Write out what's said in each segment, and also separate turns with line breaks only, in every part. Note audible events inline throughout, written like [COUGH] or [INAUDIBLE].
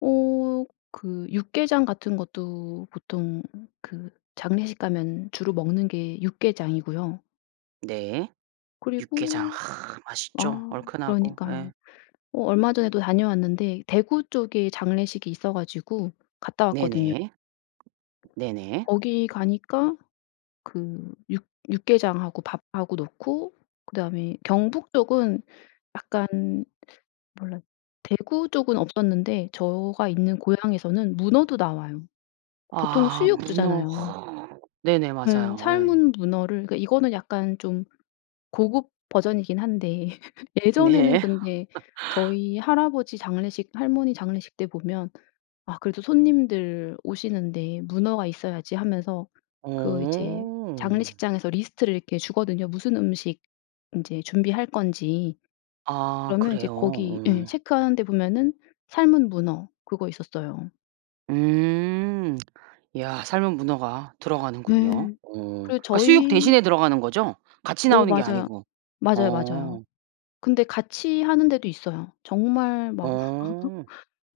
어. 그 육개장 같은 것도 보통 그 장례식 가면 주로 먹는 게 육개장이고요.
네. 육개장
그리고
아 맛있죠.
아
얼큰하고 예.
그러니까요. 어 얼마 전에도 다녀왔는데 대구 쪽에 장례식이 있어가지고 갔다 왔거든요.
네네. 네네.
거기 가니까 그 육 육개장하고 밥하고 놓고 그다음에 경북쪽은 약간 몰라 대구 쪽은 없었는데 저가 있는 고향에서는 문어도 나와요. 보통은
아
수육
문어.
주잖아요.
네네.
음.
맞아요. 예.
삶은 문어를 이거는 약간 좀 고급 버전이긴 한데 예전에는
네. [LAUGHS]
근데 저희 할아버지 장례식 할머니 장례식 때 보면 "아 그래도 손님들 오시는데 문어가 있어야지." 하면서 그 이제
어.
장례식장에서 리스트를 이렇게 주거든요. 무슨 음식 이제 준비할 건지.
아
그러면 이제
그래요?
거기 예
음.
체크하는데 보면은 삶은 문어 그거 있었어요.
음. 야 삶은 문어가 들어가는군요.
예.
어.
그
그니까 수육
저희
대신에 들어가는 거죠? 같이
어
나오는 게
맞아요.
아니고.
맞아요, 맞아요.
어.
근데 같이 하는 데도 있어요. 정말 막
어.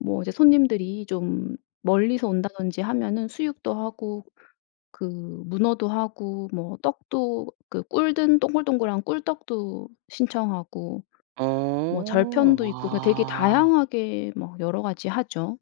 뭐 이제 손님들이 좀 멀리서 온다든지 하면은 수육도 하고 그 문어도 하고 뭐 떡도 그 꿀 든 동글동글한 꿀떡도 신청하고 뭐
어.
절편도 있고 되게
와.
다양하게 뭐 여러 가지 하죠.